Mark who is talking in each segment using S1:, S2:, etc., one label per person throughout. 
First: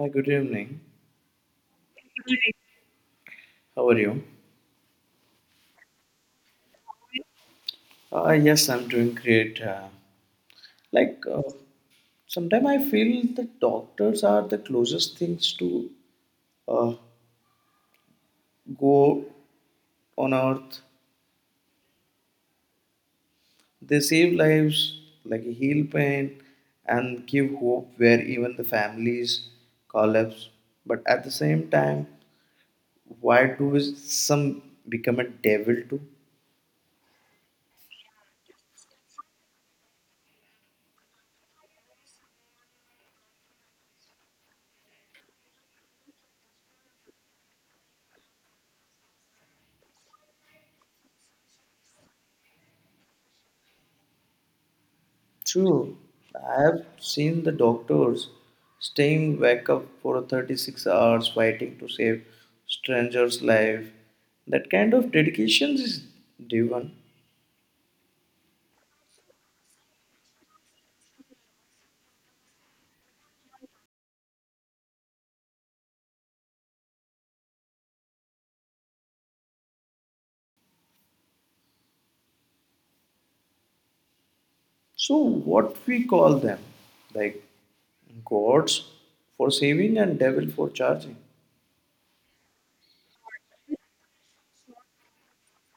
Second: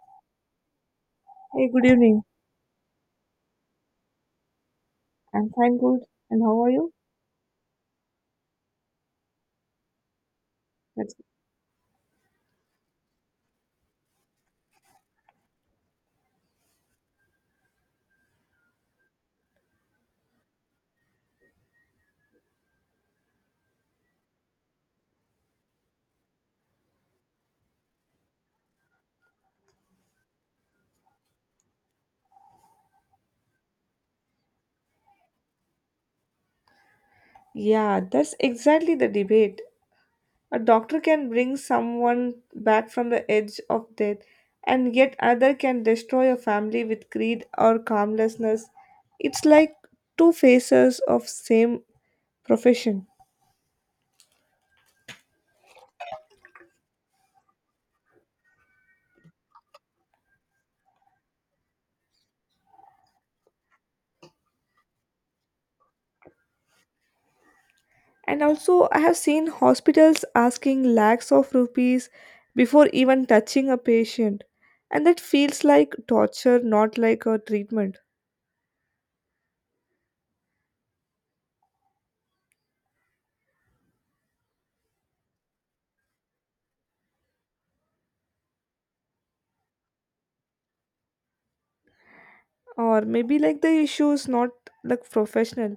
S1: Hi, good evening.
S2: Hey, good evening.
S1: How are you?
S2: I'm fine, good. And how are you?
S1: Yes, I'm doing great.
S2: That's
S1: Like,
S2: good.
S1: uh, Sometimes I feel that doctors are the closest things to uh, go on earth. They save lives, like heal pain, and give hope where even the families collapse. But at the same time, why do some become a devil too?
S2: Yeah, that's exactly the debate. A doctor can bring someone back from the edge of death, and yet other can destroy a family with greed or calmlessness. It's like two faces of same profession.
S1: True, I have seen the doctors staying wake up for 36 hours fighting to save strangers' life. That kind of dedication is divine.
S2: And also, I have seen hospitals asking lakhs of rupees before even touching a patient, and that feels like torture, not like a treatment.
S1: So what we call them, like gods for saving and devil for charging.
S2: Or maybe like the issue is not like professional,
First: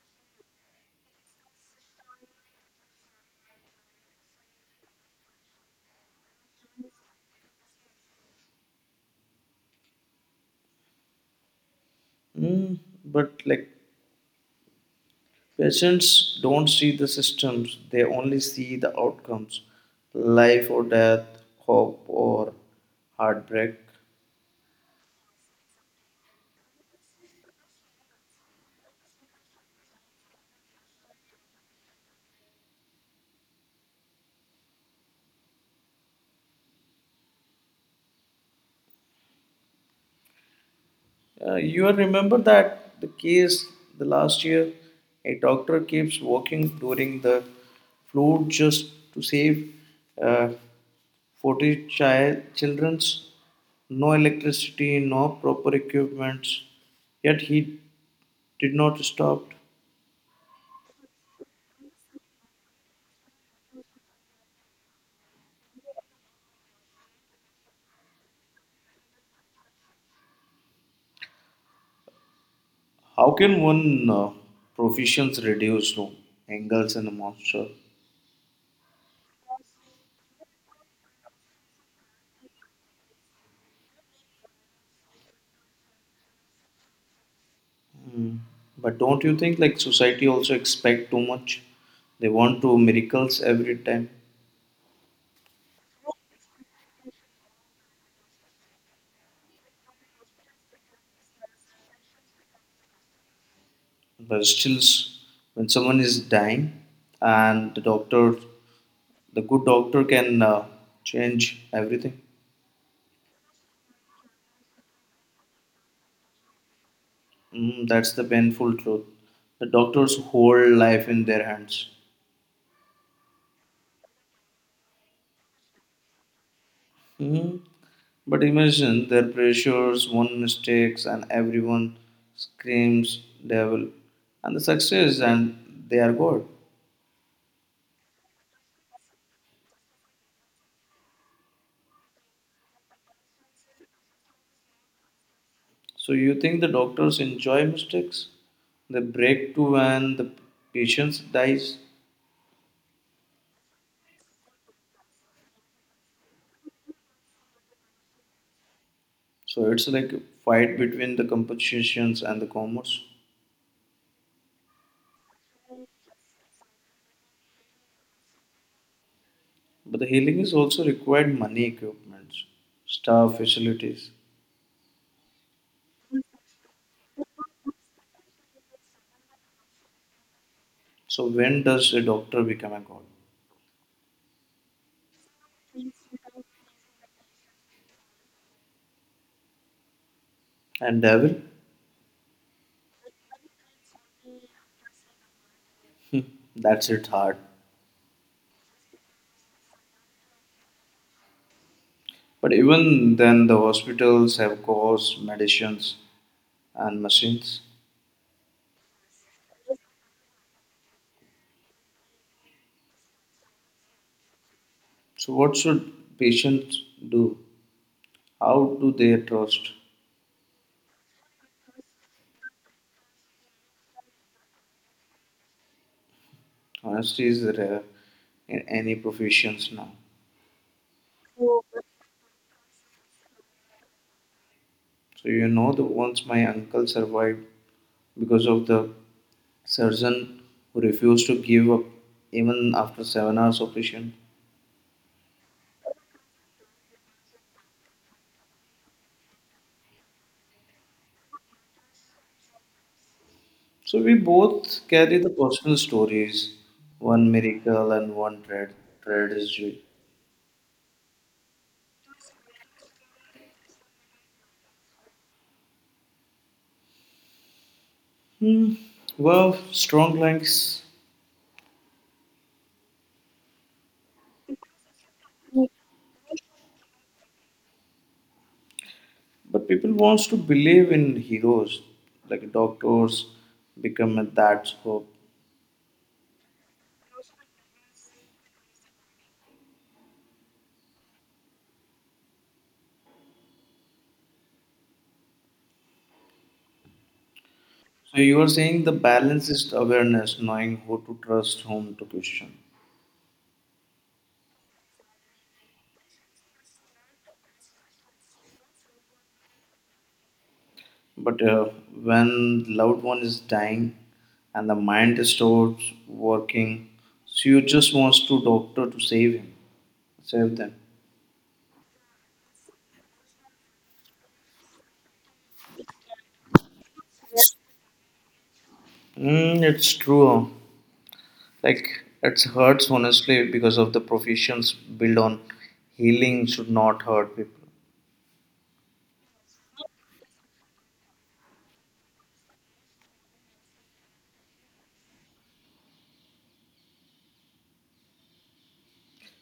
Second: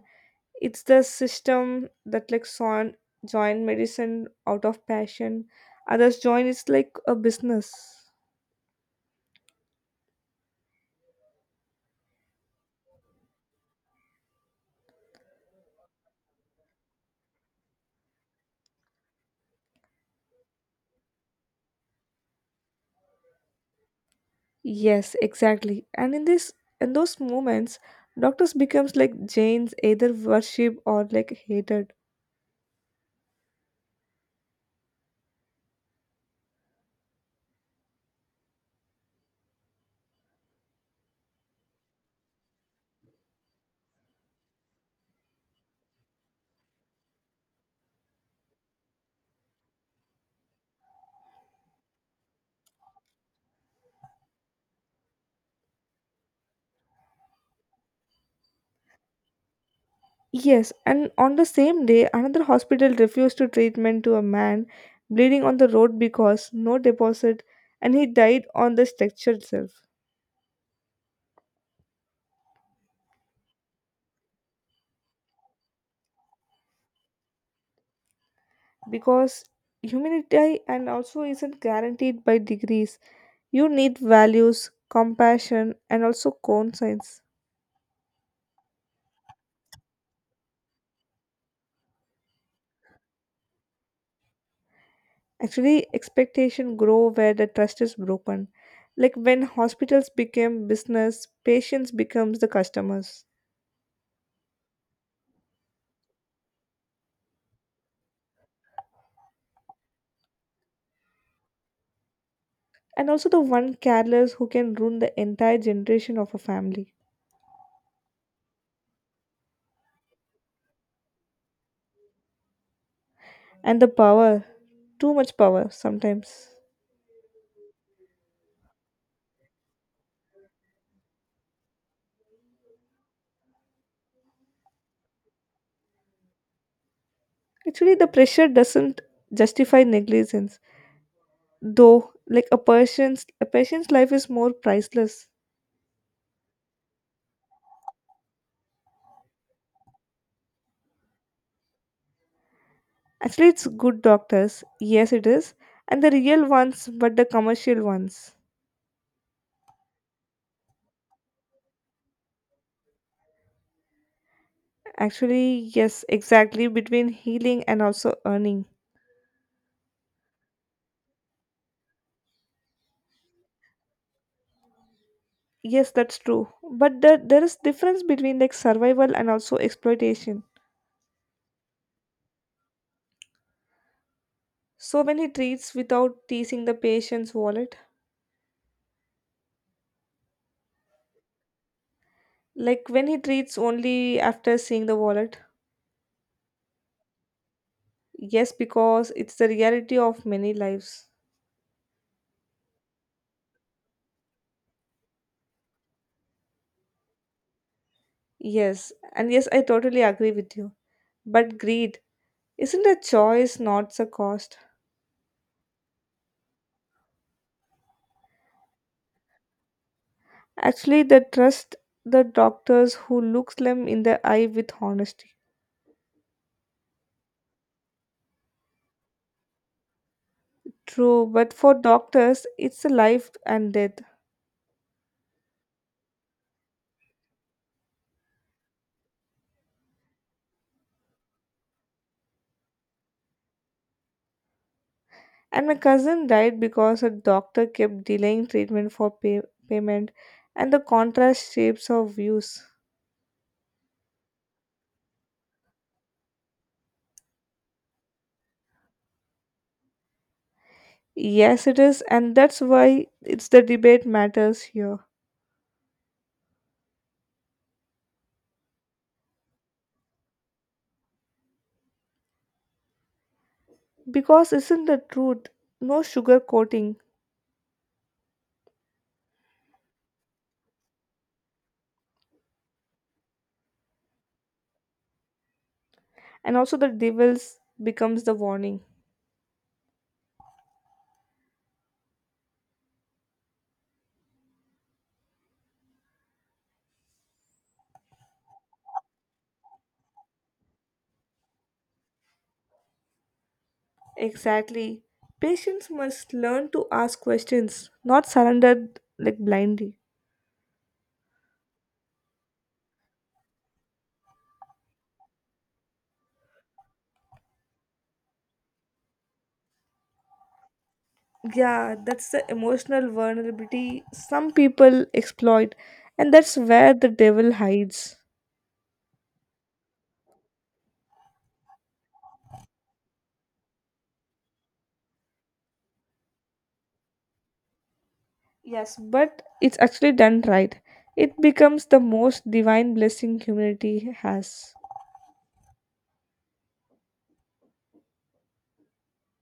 S2: it's the system that like join medicine out of passion, others join it's like a business.
S1: But like patients don't see the systems; they only see the outcomes, life or death, hope or heartbreak.
S2: Yes, exactly. And in those moments doctors becomes like jains, either worship or like hated.
S1: You remember that the case the last year, a doctor keeps working during the flood just to save uh, 40 child children's. No electricity, no proper equipment. Yet he did not stop.
S2: Yes, and on the same day another hospital refused to treatment to a man bleeding on the road because no deposit, and he died on the stretcher itself.
S1: How can one proficiency reduce to angles and a monster?
S2: Because humility and also isn't guaranteed by degrees. You need values, compassion, and also conscience.
S1: Mm. But don't you think like society also expect too much? They want to miracles every time.
S2: Actually, expectation grow where the trust is broken. Like when hospitals became business, patients becomes the customers.
S1: But still, when someone is dying, and the doctor, the good doctor can change everything.
S2: And also the one careless who can ruin the entire generation of a family.
S1: Mm, that's the painful truth. The doctors hold life in their hands.
S2: And the power, too much power sometimes.
S1: Mhm. But imagine their pressures, one mistakes, and everyone screams devil, and the success, and they are God.
S2: Actually, the pressure doesn't justify negligence. Though like a patient's life is more priceless.
S1: So you think the doctors enjoy mistakes? They break too when the patient dies.
S2: Actually, it's good doctors, yes it is, and the real ones, but the commercial ones.
S1: So it's like a fight between the compositions and the commerce.
S2: Actually, yes, exactly, between healing and also earning.
S1: But the healing is also required money, equipment, staff, facilities.
S2: Yes, that's true, there is difference between like survival and also exploitation.
S1: So when does a doctor become a god?
S2: So when he treats without teasing the patient's wallet.
S1: And devil?
S2: Like when he treats only after seeing the wallet.
S1: That's it hard.
S2: Yes, because it's the reality of many lives.
S1: But even then the hospitals have costs, medicines and machines.
S2: Yes, and yes, I totally agree with you. But greed isn't a choice, not a cost.
S1: So what should patients do? How do they trust?
S2: Actually, the trust the doctors who looks them in the eye with honesty.
S1: Honesty is rare in any professions now.
S2: True, but for doctors, it's a life and death.
S1: So you know the once my uncle survived because of the surgeon who refused to give up even after 7 hours of patient.
S2: And my cousin died because a doctor kept delaying treatment for payment, and the contrast shapes our views.
S1: So we both carry the personal stories, one miracle and tragedy.
S2: Yes, it is, and that's why it's the debate matters here.
S1: Hmm. Well, strong links,
S2: Because isn't the truth? No sugar coating.
S1: but people wants to believe in heroes like doctors become at that scope.
S2: And also the devils becomes the warning.
S1: So you are saying the balance is awareness, knowing who to trust, whom to question.
S2: Exactly, patients must learn to ask questions, not surrender like blindly.
S1: But when loved one is dying and the mind is stopped working, so you just wants to doctor to save him, save them.
S2: Yeah, that's the emotional vulnerability some people exploit, and that's where the devil hides.
S1: Mm, it's true. Like it hurts honestly because of the professions built on healing should not hurt people.
S2: Yes, but it's actually done right, it becomes the most divine blessing humanity has.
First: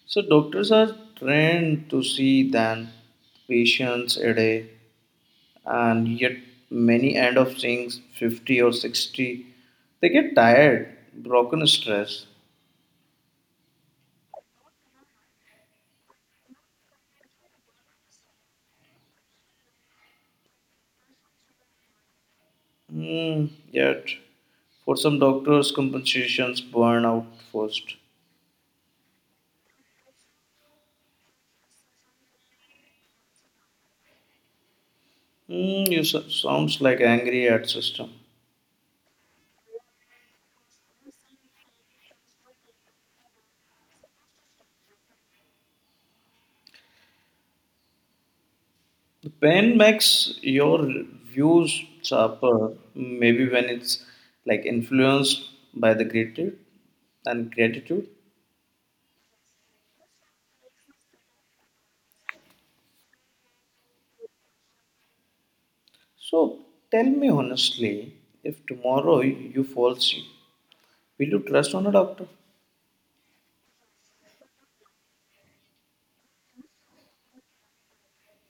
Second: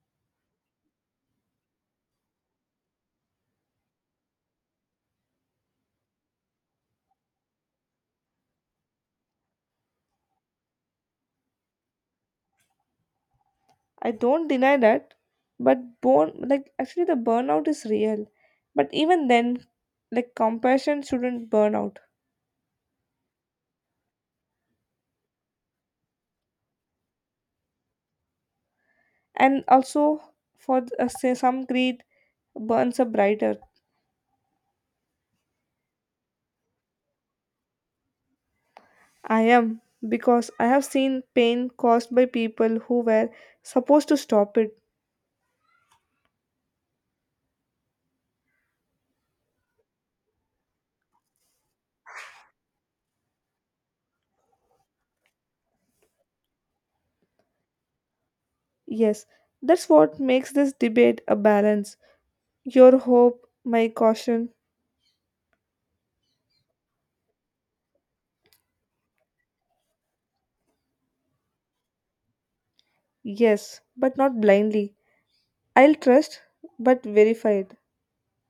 S1: So doctors are trained to see than patients a day, and yet many end up seeing 50 or 60. They get tired, broken stress.
S2: I don't deny that, but born like actually the burnout is real. But even then, like compassion shouldn't burn out.
S1: Mm, yet, for some doctors, compensations burn out first.
S2: And also for say some greed burns up brighter.
S1: Mm, you sounds like angry at system.
S2: I am because I have seen pain caused by people who were supposed to stop it.
S1: The pain makes your views sharper. Maybe when it's like influenced by the gratitude and gratitude.
S2: Yes, that's what makes this debate a balance. Your hope, my caution.
S1: So tell me honestly, if tomorrow you fall sick, will you trust on a doctor?
S2: Yes, but not blindly. I'll trust, but verify it.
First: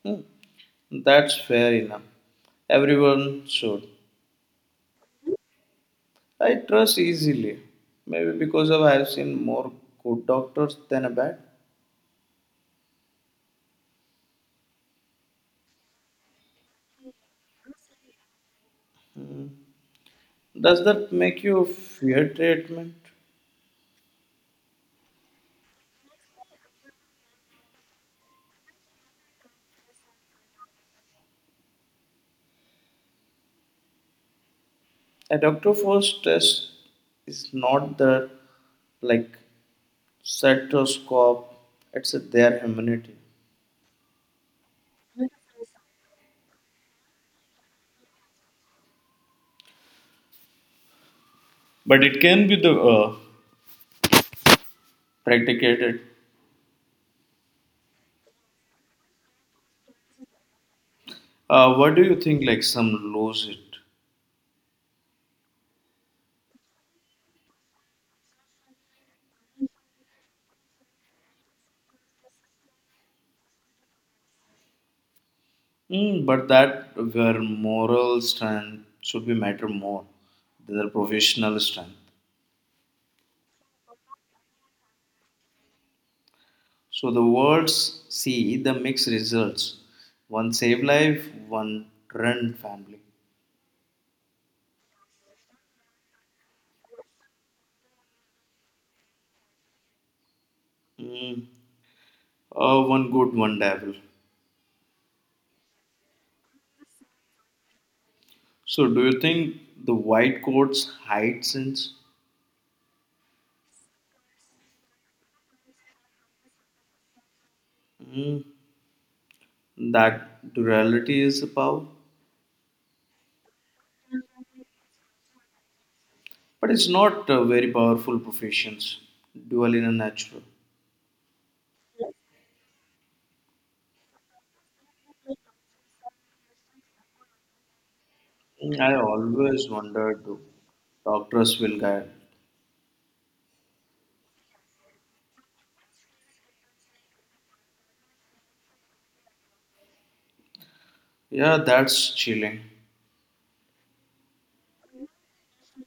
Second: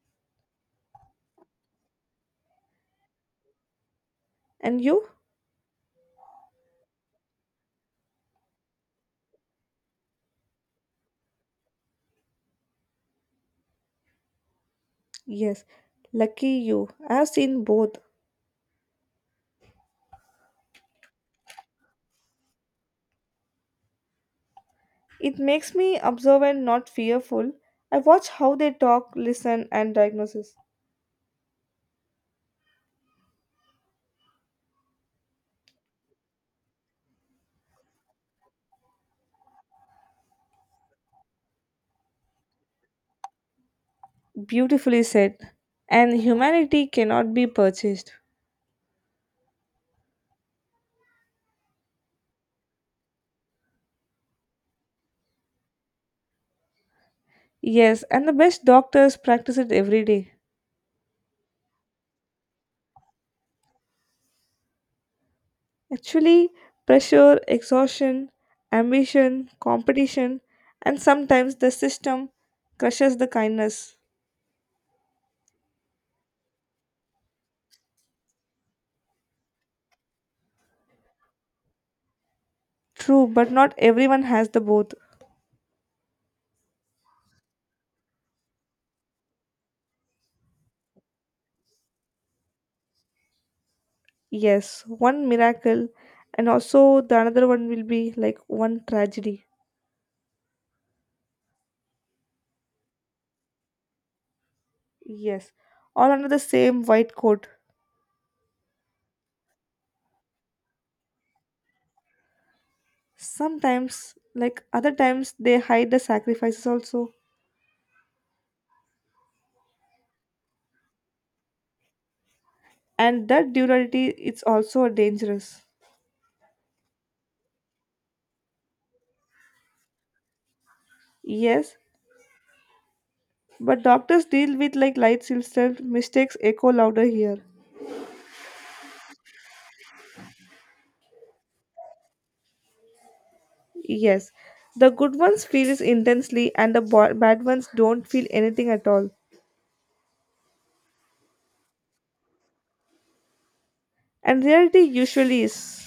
S1: Hmm, that's fair enough. Everyone should.
S2: And you?
S1: I trust easily, maybe because of I have seen more good doctors than a bad.
S2: Yes, lucky you. I have seen both.
S1: Does that make you fear treatment?
S2: It makes me observant, not fearful. I watch how they talk, listen, and diagnose.
S1: A doctor for stress is not the like stethoscope; it's their humanity.
S2: Beautifully said. And humanity cannot be purchased.
S1: But it can be the practicated.
S2: Yes, and the best doctors practice it every day.
S1: What do you think? Like some lose it.
S2: Actually, pressure, exhaustion, ambition, competition, and sometimes the system crushes the kindness.
S1: Mm, but that where moral strength should be matter more than the professional strength.
S2: True, but not everyone has the both.
S1: So the words see the mixed results. One save life, one run family.
S2: Yes, one miracle, and also the another one will be like one tragedy.
S1: Mm. One good, one devil.
S2: Yes, all under the same white coat.
S1: So do you think the white coats hide sins?
S2: Sometimes, like other times, they hide the sacrifices also,
S1: Mm. That duality is a power,
S2: and that duality it's also dangerous.
S1: but it's not a very powerful professions. Dual in a natural.
S2: Yes, but doctors deal with like light itself. Mistakes echo louder here.
S1: Mm, I always wondered, do doctors will guide?
S2: Yes, the good ones feels intensely, and the bad ones don't feel anything at all.
S1: Yeah, that's chilling.
S2: And reality usually is.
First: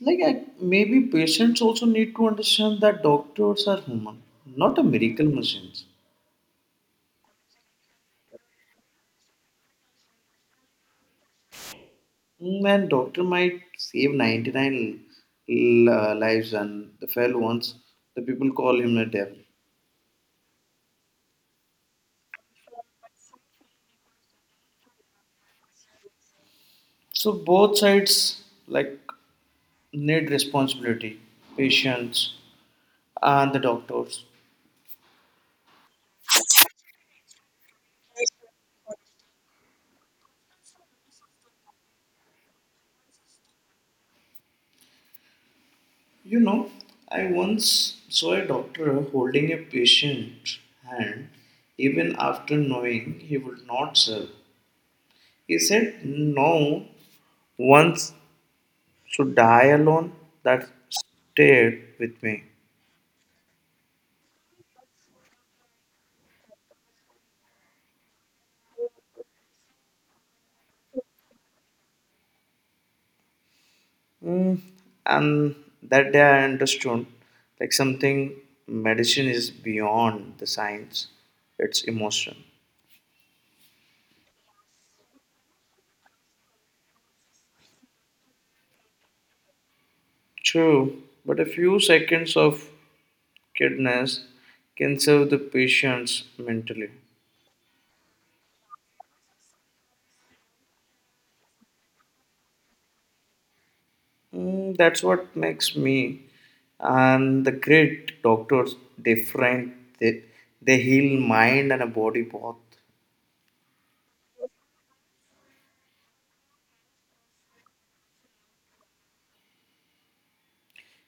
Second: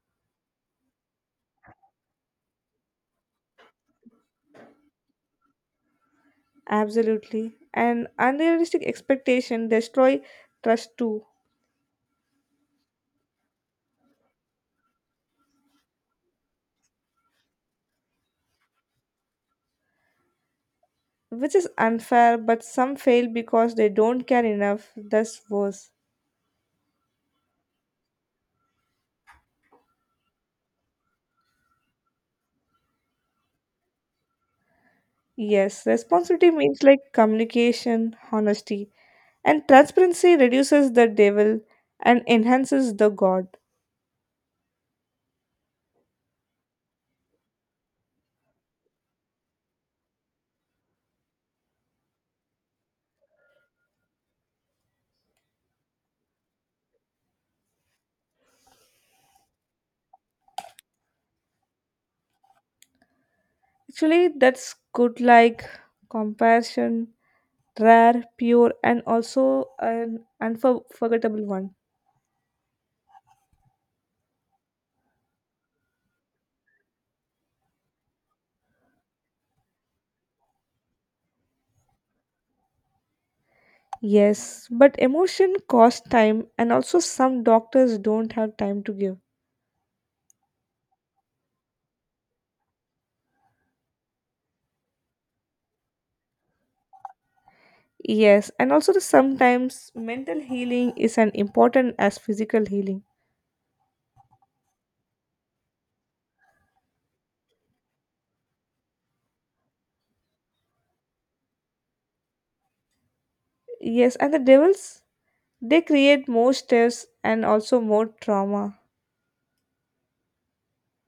S1: Like I, maybe patients also need to understand that doctors are human, not a miracle machines.
S2: Absolutely. And unrealistic expectation destroy trust too,
S1: Mm, and doctor might save 99 lives and the fellow ones, the people call him a devil.
S2: which is unfair, but some fail because they don't care enough, thus worse.
S1: So both sides like need responsibility, patients and the doctors.
S2: Yes, responsibility means like communication, honesty, and transparency reduces the devil and enhances the god.
S1: You know, I once saw a doctor holding a patient hand even after knowing he would not serve. He said no once to die alone, that stayed with me.
S2: Actually, that's good like compassion, rare, pure, and also an unforgettable one.
S1: Mm, and that day I understood like something, medicine is beyond the science, it's emotion.
S2: Yes, but emotion costs time, and also some doctors don't have time to give.
S1: True, but a few seconds of kindness can serve the patients mentally.
S2: Yes, and also the sometimes mental healing is as important as physical healing.
S1: Mm, that's what makes me and the great doctors different, they, they heal mind and a body both.
S2: Yes, and the devils they create more stress and also more trauma.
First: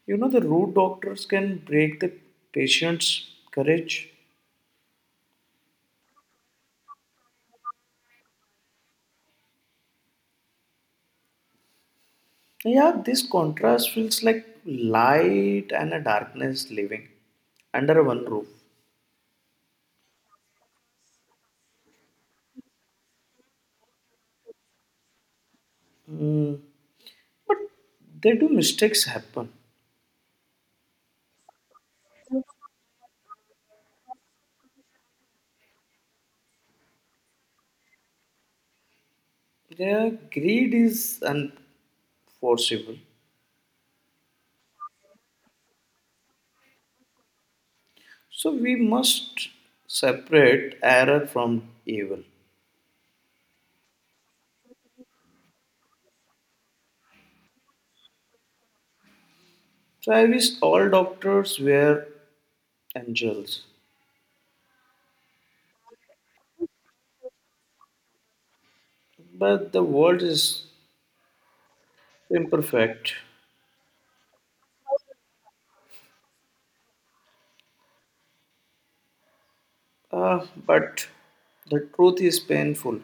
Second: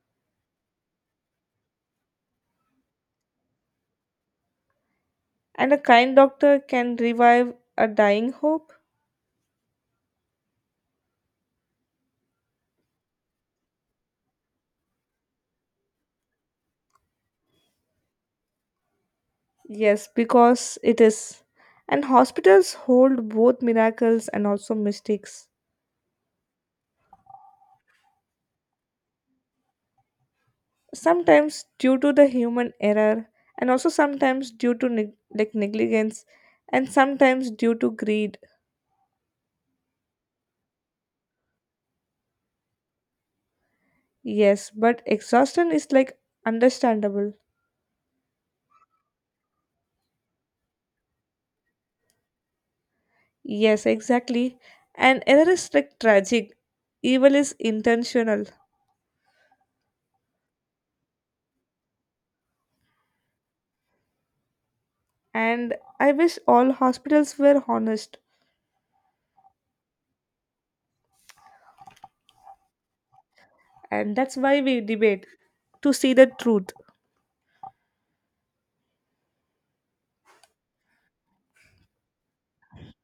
S1: You know, the rude doctors can break the patient's courage.
S2: And a kind doctor can revive a dying hope.
S1: Yeah, this contrast feels like light and a darkness living under one roof.
S2: Yes, because it is. And hospitals hold both miracles and also mistakes.
S1: Hmm. But they do mistakes happen.
S2: Sometimes due to the human error, and also sometimes due to like negligence, and sometimes due to greed.
S1: Their greed is unforceable.
S2: Yes, but exhaustion is like understandable.
S1: So we must separate error from evil.
S2: Yes, exactly. And error is like tragic, evil is intentional.
S1: So I wish all doctors were angels,
S2: And I wish all hospitals were honest.
S1: but the world is imperfect.
S2: And that's why we debate to see the truth.
S1: Uh, but the truth is painful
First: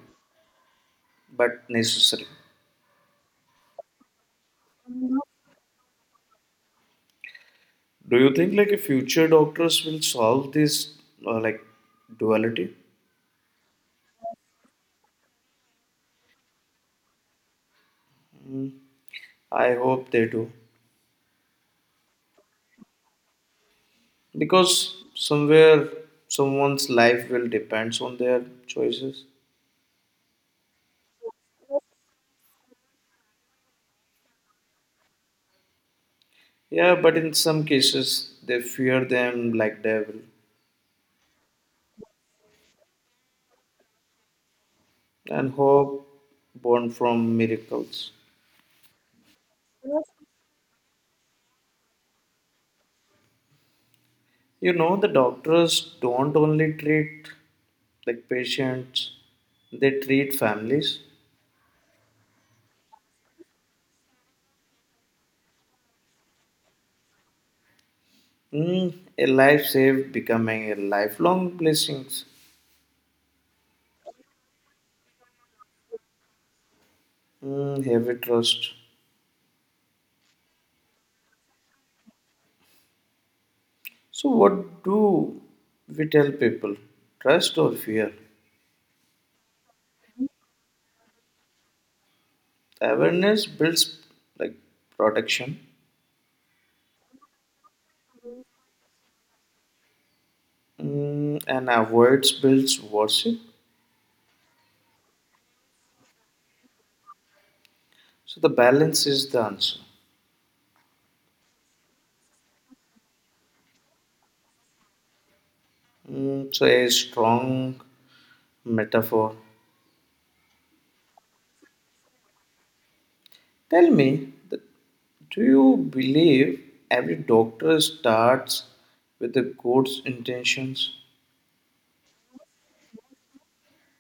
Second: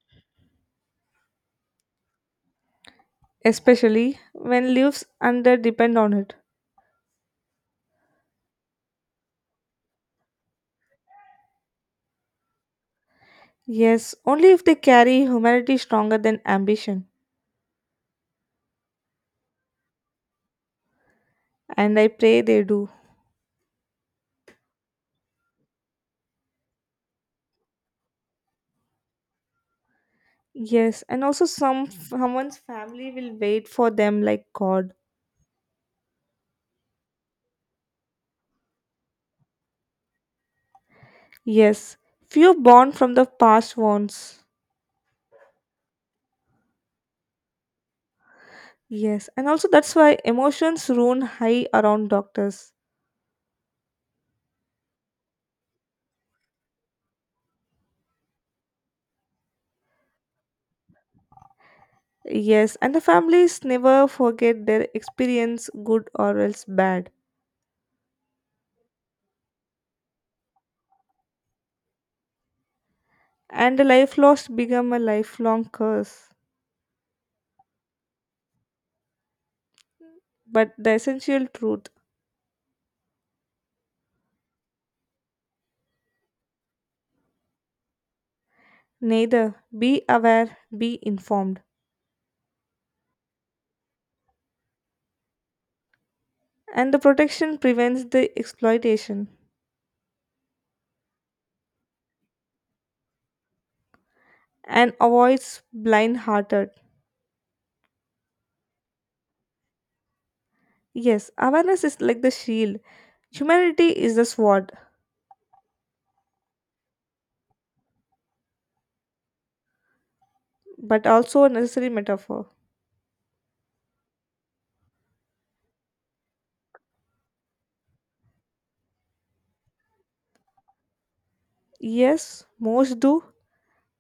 S1: but necessary.
S2: Especially when lives under depend on it.
S1: Do you think like a future doctors will solve this uh, like duality?
S2: Yes, only if they carry humanity stronger than ambition.
S1: I hope they do
S2: And I pray they do.
S1: because somewhere someone's life will depends on their choices.
S2: Yes, and also someone's family will wait for them like god.
S1: Yeah, but in some cases they fear them like devil
S2: Yes, few born from the past ones.
S1: and hope born from miracles.
S2: Yes, and also that's why emotions run high around doctors.
S1: You know the doctors don't only treat like patients, they treat families.
S2: Yes, and the families never forget their experience good or else bad.
S1: Mm, a life saved becoming a lifelong blessings.
S2: And a life lost become a lifelong curse.
S1: Mm, heavy trust.
S2: But the essential truth.
S1: So what do we tell people? Trust or fear?
S2: Neither, be aware, be informed.
S1: Awareness builds like protection.
S2: And the protection prevents the exploitation.
S1: Mm, and avoids builds worship.
S2: And avoids blind hearted.
S1: So the balance is the answer.
S2: Yes, awareness is like the shield. Humanity is the sword,
S1: Mm, so a strong metaphor.
S2: but also a necessary metaphor.
S1: Tell me, that, do you believe every doctor starts with the good intentions?
S2: Yes, most do.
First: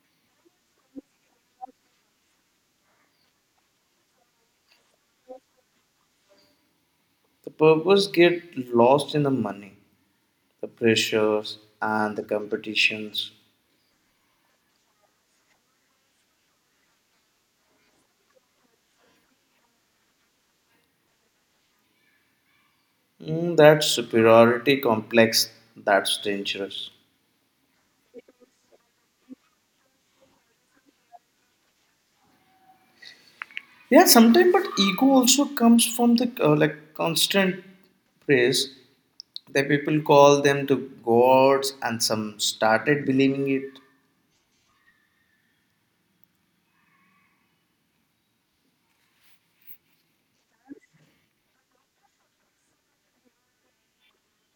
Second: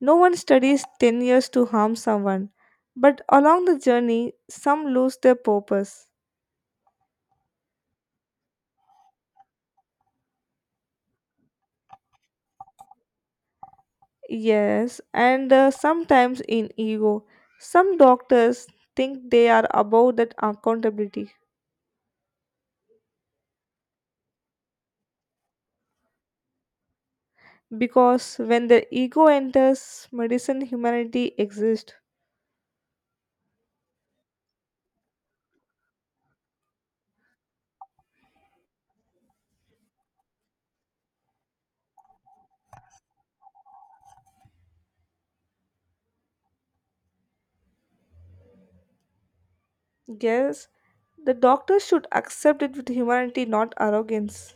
S2: No one studies 10 years to harm someone, but along the journey, some lose their purpose.
S1: The purpose get lost in the money, the pressures and the competitions.
S2: Yes, and sometimes in ego, some doctors think they are above that accountability.
S1: Mm, that superiority complex, that's dangerous.
S2: Because when their ego enters, medicine humanity exists.
S1: Yeah, sometimes but ego also comes from the constant praise that people call them to gods and some started believing it.
S2: Yes, the doctors should accept it with humanity, not arrogance.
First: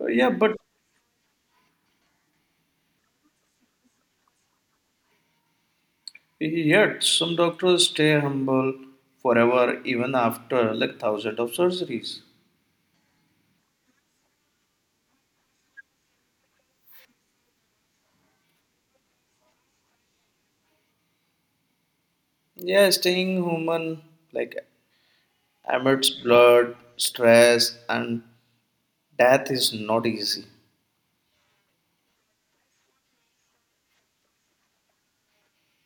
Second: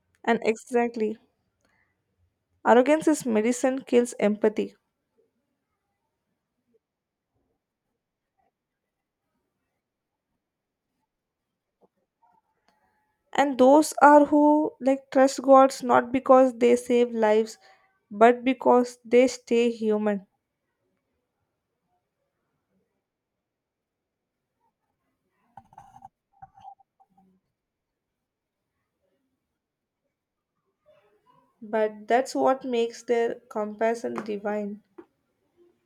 S1: Yeah,
S2: And
S1: but
S2: exactly, arrogance is medicine kills empathy.
S1: yet some doctors stay humble forever even after like thousands of surgeries.
S2: And those are who like trust gods not because they save lives, but because they stay human.
S1: Yeah, staying human like amidst blood, stress, and death is not easy.
S2: But that's what makes their compassion divine.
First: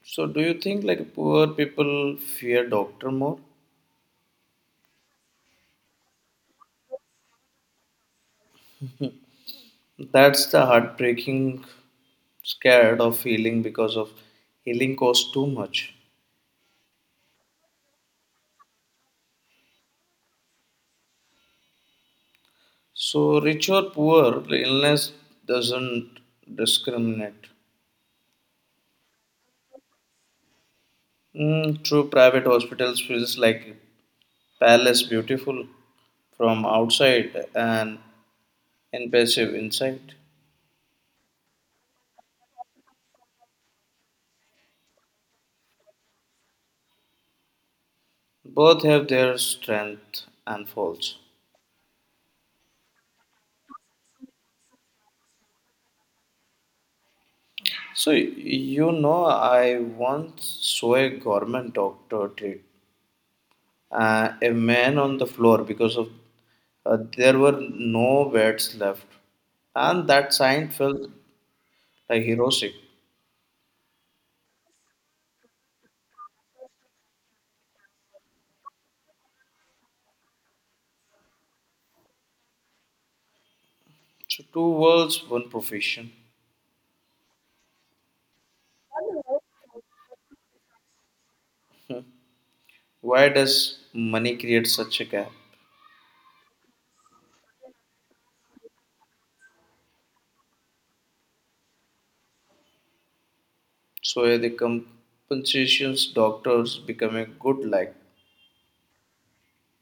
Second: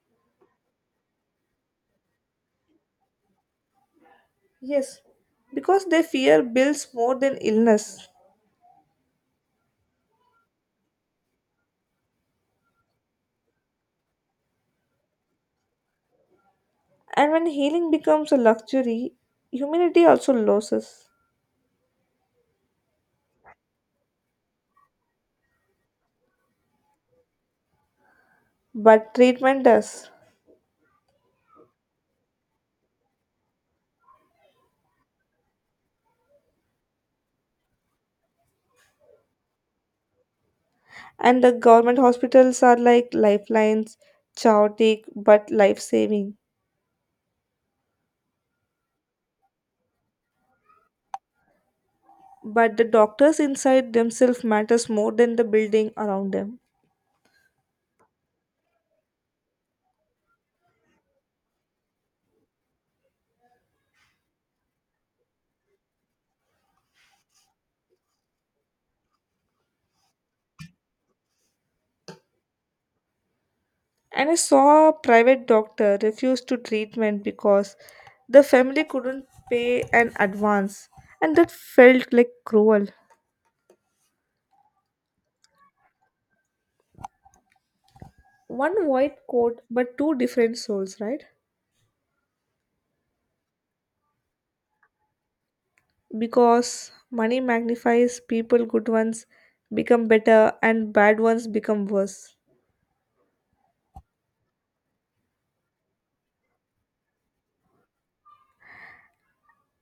S1: So, do you think like poor people fear doctor more?
S2: Yes, because their fear builds more than illness.
S1: That's the heartbreaking, scared of healing because of healing costs too much.
S2: And when healing becomes a luxury, humanity also loses.
S1: So, rich or poor, the illness doesn't discriminate.
S2: But treatment does.
S1: Mm, true, private hospitals feels like palace beautiful from outside and impressive inside.
S2: And the government hospitals are like lifelines, chaotic but life saving.
S1: Both have their strength and faults.
S2: But the doctors inside themselves matters more than the building around them.
S1: So, you know, I once saw a government doctor treat a man on the floor because of there were no beds left, and that sign felt like heroic.
S2: And I saw a private doctor refuse to treatment because the family couldn't pay an advance. And that felt like cruel.
S1: So, two worlds, one profession.
S2: One white coat but two different souls, right?
S1: Why does money create such a gap?
S2: Because money magnifies people good ones become better and bad ones become worse.
S1: So, the compensations doctors become a good like.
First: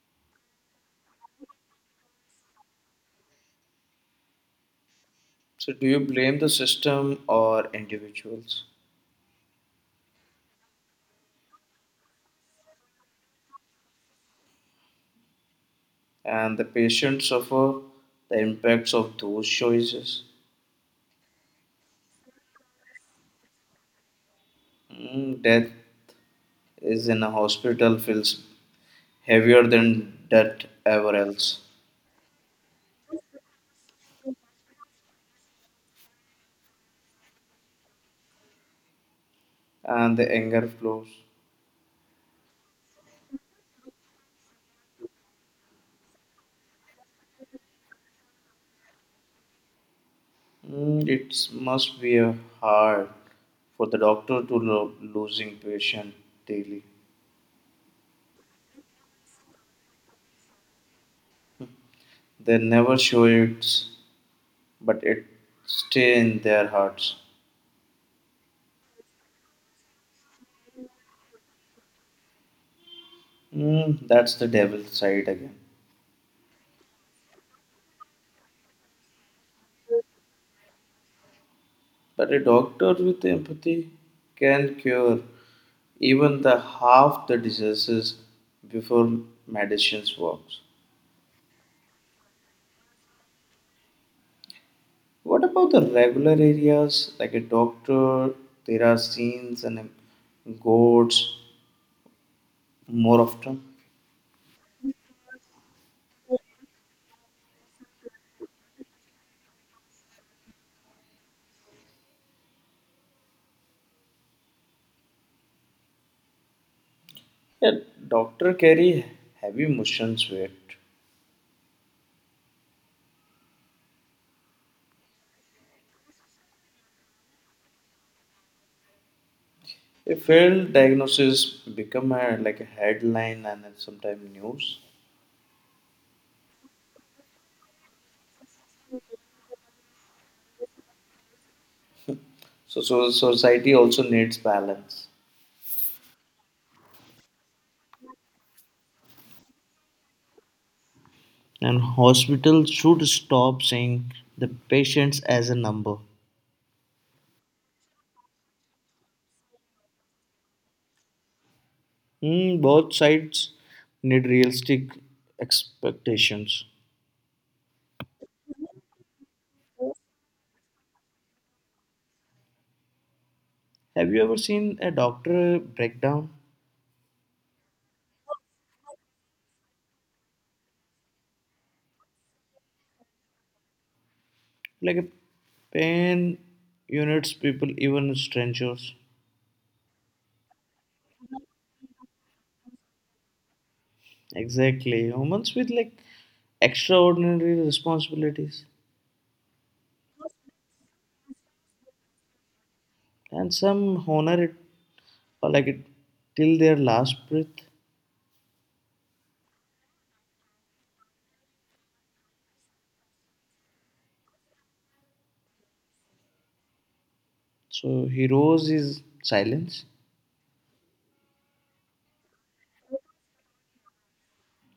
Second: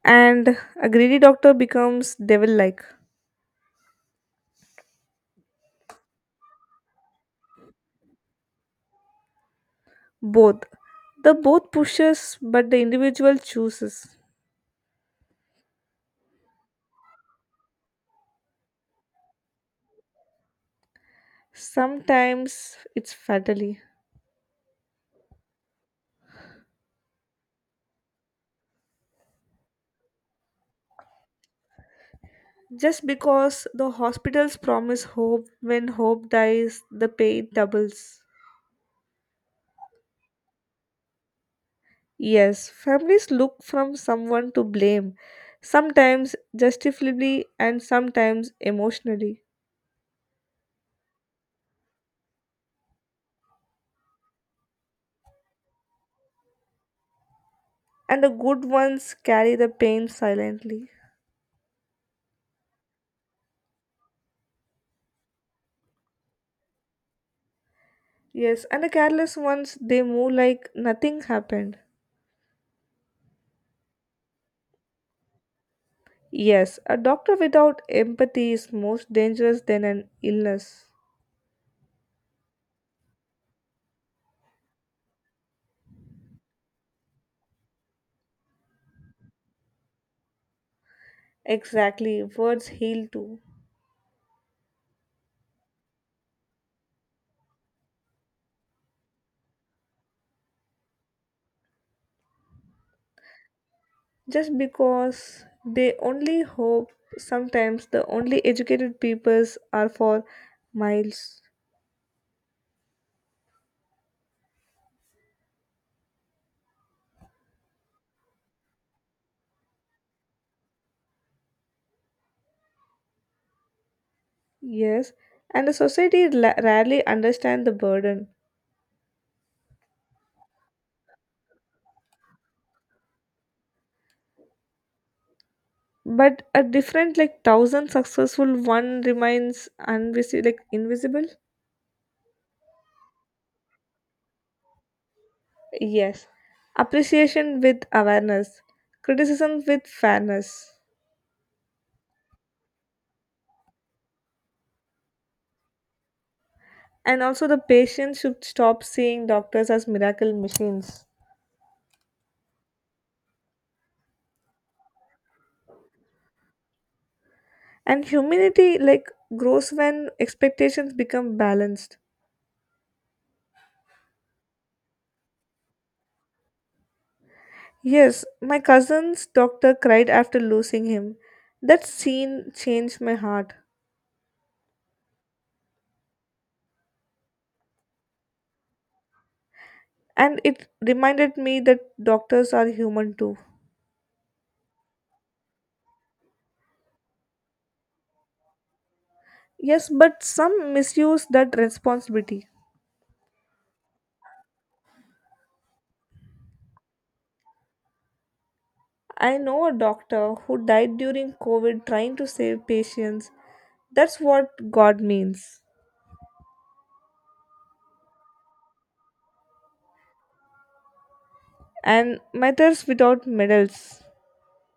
S2: And a greedy doctor becomes devil like.
S1: So, do you blame the system or individuals?
S2: Both. The both pushes but the individual chooses.
S1: And the patient suffer the impacts of those choices.
S2: Sometimes it's fatally.
S1: Mm, death is in a hospital feels heavier than death ever else,
S2: Just because the hospitals promise hope, when hope dies the pain doubles.
S1: and the anger flows.
S2: Yes, families look from someone to blame, sometimes justifiably and sometimes emotionally.
S1: Mm, it must be a hard for the doctor to losing patient daily.
S2: And the good ones carry the pain silently.
S1: They never show it, but it stay in their hearts.
S2: Yes, and the careless ones they move like nothing happened.
S1: Mm, that's the devil's side again.
S2: Yes, a doctor without empathy is most dangerous than an illness.
S1: But a doctor with empathy can cure even the half the diseases before medicines works.
S2: Exactly, words heal too.
S1: What about the regular areas like a doctor? There are scenes and goats more often.
S2: Just because they only hope, sometimes the only educated peoples are for miles.
S1: A doctor carry heavy emotions weight.
S2: Yes, and the society rarely understand the burden.
S1: A failed diagnosis become a, like a headline and then sometime news.
S2: But a different like thousand successful one remains like invisible.
S1: So, so society also needs balance.
S2: Yes, appreciation with awareness, criticism with fairness.
S1: And hospitals should stop saying the patients as a number.
S2: And also, the patient should stop seeing doctors as miracle machines.
S1: Hmm, both sides need realistic expectations.
S2: And humanity, like, grows when expectations become balanced.
S1: Have you ever seen a doctor breakdown?
S2: Yes, my cousin's doctor cried after losing him. That scene changed my heart.
S1: Like a pain units, people, even strangers.
S2: And it reminded me that doctors are human too.
S1: Exactly. Humans with like extraordinary responsibilities.
S2: Yes, but some misuse that responsibility.
S1: And some honor it or like it till their last breath.
S2: I know a doctor who died during COVID trying to save patients. That's what God means.
S1: So heroes is silence.
S2: And matters without medals.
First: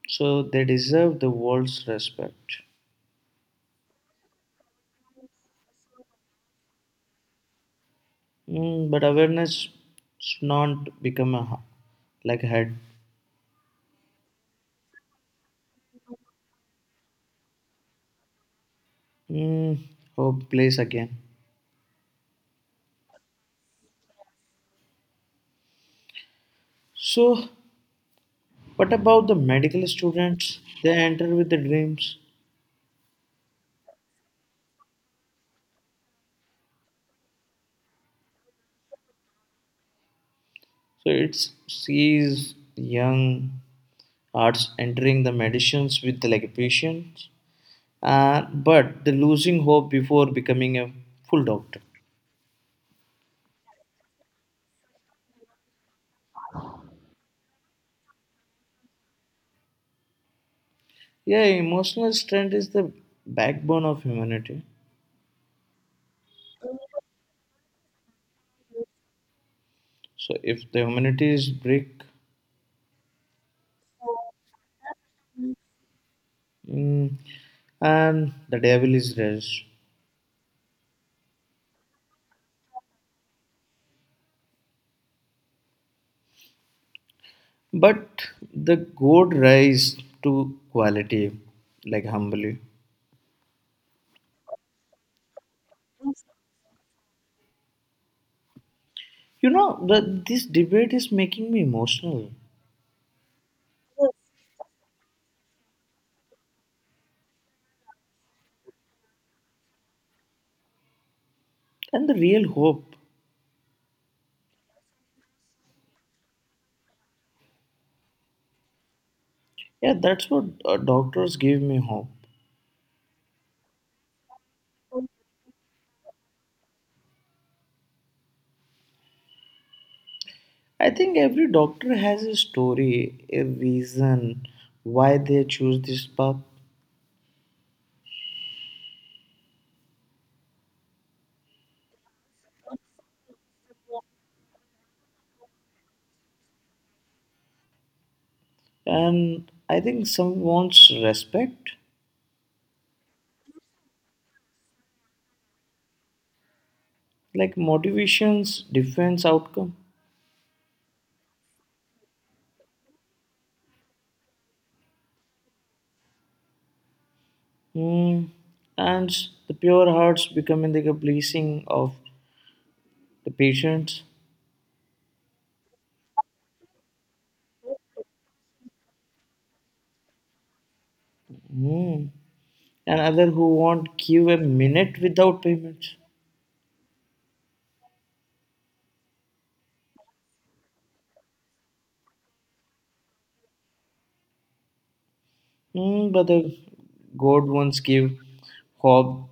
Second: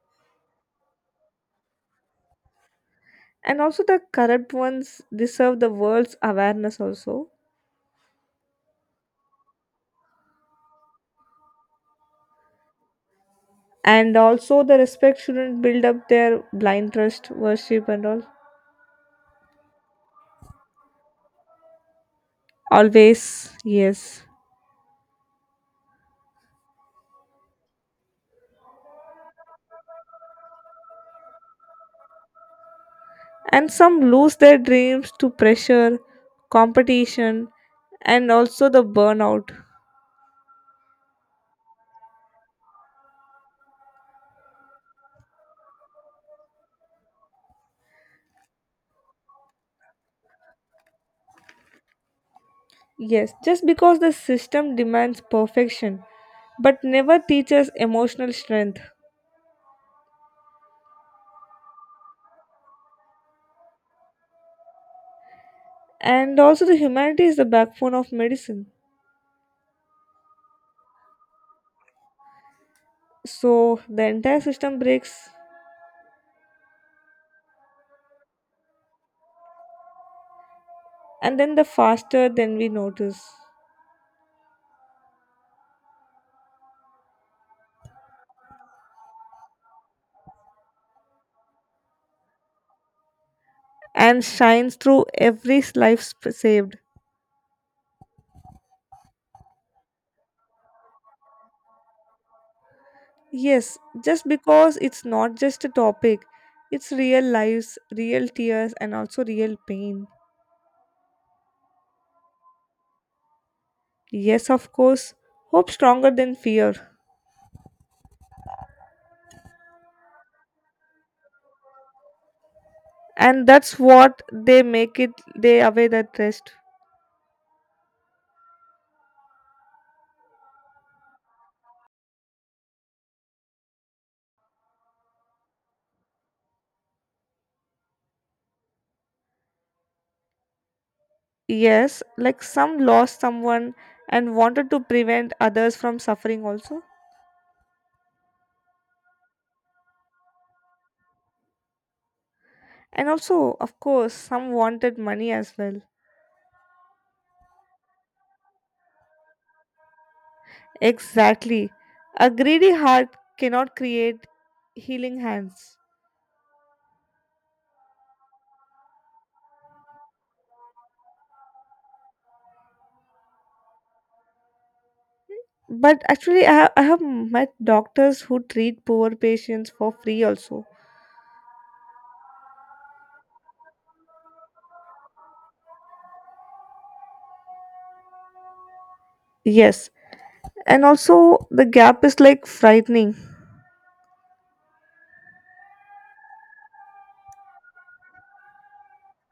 S1: So they deserve the world's respect.
S2: And also the corrupt ones deserve the world's awareness also.
S1: Mm, but awareness should not become a like a head.
S2: And also the respect shouldn't build up their blind trust worship and all.
S1: Mm, oh, place again.
S2: Always yes.
S1: So what about the medical students? They enter with the dreams.
S2: And some lose their dreams to pressure, competition, and also the burnout.
S1: So it's sees young arts entering the medicines with the like patients, and but the losing hope before becoming a full doctor.
S2: Yes, just because the system demands perfection but never teaches emotional strength.
S1: Yeah, emotional strength is the backbone of humanity.
S2: And also the humanity is the backbone of medicine.
S1: So if the humanity is brick.
S2: So the entire system breaks.
S1: Mm, and the devil is rest,
S2: And then the faster than we notice.
S1: but the good rise to quality, like humbly.
S2: And shines through every life saved.
S1: You know, this debate is making me emotional
S2: Yes, just because it's not just a topic, it's real lives, real tears, and also real pain.
S1: and the real hope.
S2: Yes, of course, hope stronger than fear.
S1: Yeah, that's what doctors give me hope.
S2: And that's what they make it they away that rest.
S1: I think every doctor has a story, a reason why they choose this path.
S2: Yes, like some lost someone and wanted to prevent others from suffering also.
S1: And I think some wants respect,
S2: And also, of course, some wanted money as well.
S1: like motivations, defense outcome.
S2: Exactly. A greedy heart cannot create healing hands.
S1: Hmm. And the pure hearts becoming like a blessing of the patients.
S2: But actually, I have met doctors who treat poor patients for free also.
S1: Hmm. And other who won't give a minute without payment.
S2: Yes. And also, the gap is like frightening.
S1: Hmm. But the God once gave hope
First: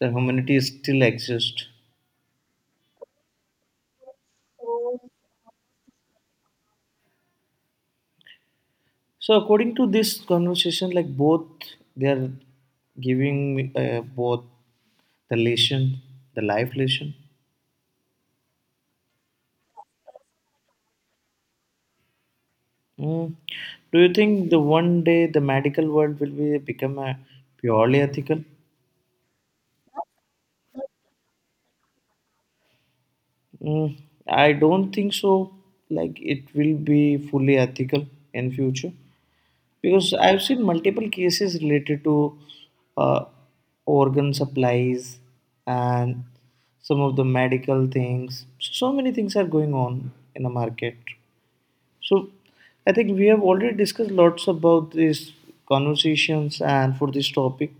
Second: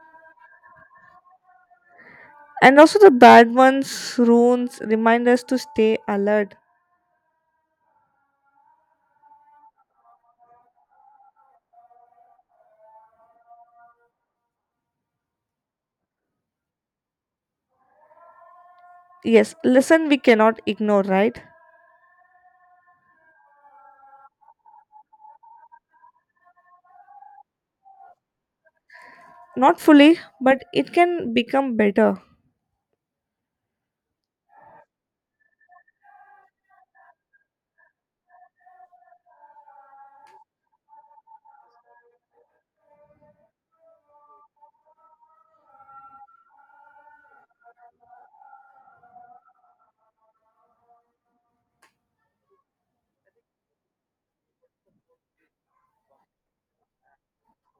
S1: the humanity still exists.
S2: And also, the bad ones, runes, remind us to stay alert.
S1: So according to this conversation, like both they are giving me, both the lesson, the life lesson.
S2: Yes, lesson we cannot ignore, right?
S1: Mm. Do you think the one day the medical world will be become a purely ethical?
S2: Not fully, but it can become better.
S1: Mm. I don't think so. Like it will be fully ethical in future because I've seen multiple cases related to uh, organ supplies and some of the medical things. So so many things are going on in the market. So I think we have already discussed lots about these conversations and for this topic.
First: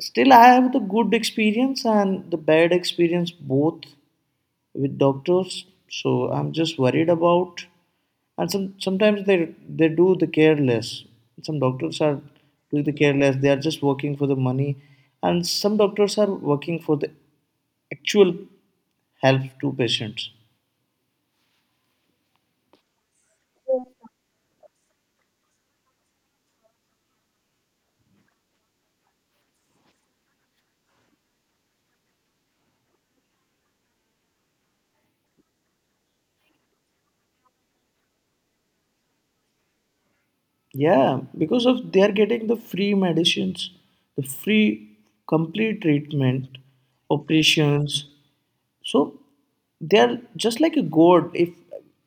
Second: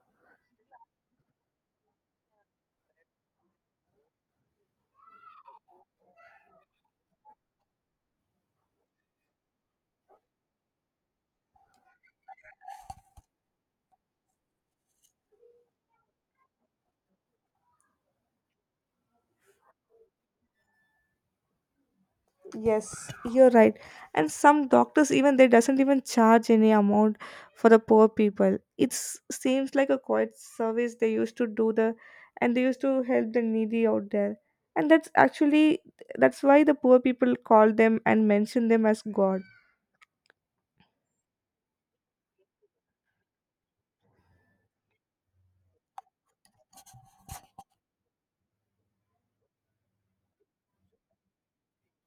S1: Still, I have the good experience and the bad experience both with doctors. So I'm just worried about. And some sometimes they do the careless. Some doctors are doing the careless. They are just working for the money, and some doctors are working for the actual help to patients.
S2: Yes, you're right. And some doctors even they doesn't even charge any amount for the poor people. It seems like a quiet service they used to do the and they used to help the needy out there. And that's actually that's why the poor people call them and mention them as God.
S1: Yeah, because of they are getting the free medicines, the free complete treatment, operations, so they're just like a god. If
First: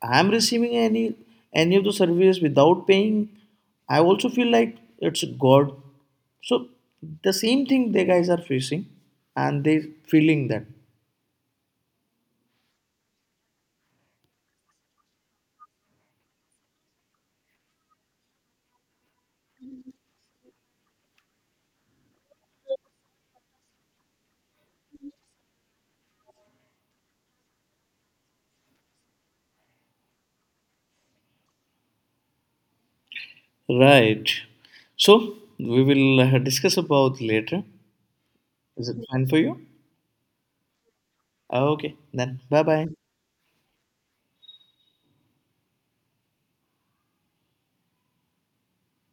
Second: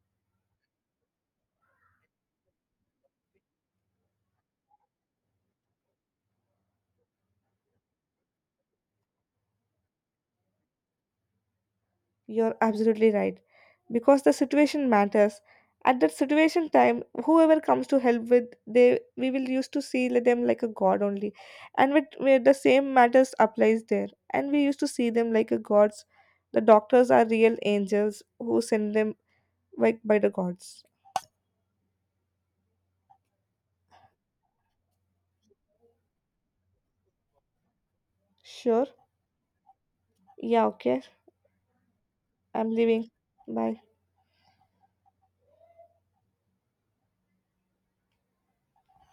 S1: I'm receiving any of the service without paying, I also feel like it's god. So the same thing they guys are facing and they feeling that.
S2: You're absolutely right. Because the situation matters. At that situation time, whoever comes to help with they we will used to see them like a god only. And with where the same matters applies there. And we used to see them like a gods. The doctors are real angels who send them like by the gods.
S1: Right, so we will discuss about later.
S2: Sure.
S1: Is it fine for you?
S2: Yeah, okay.
S1: Okay, then bye
S2: I'm
S1: bye.
S2: leaving. Bye.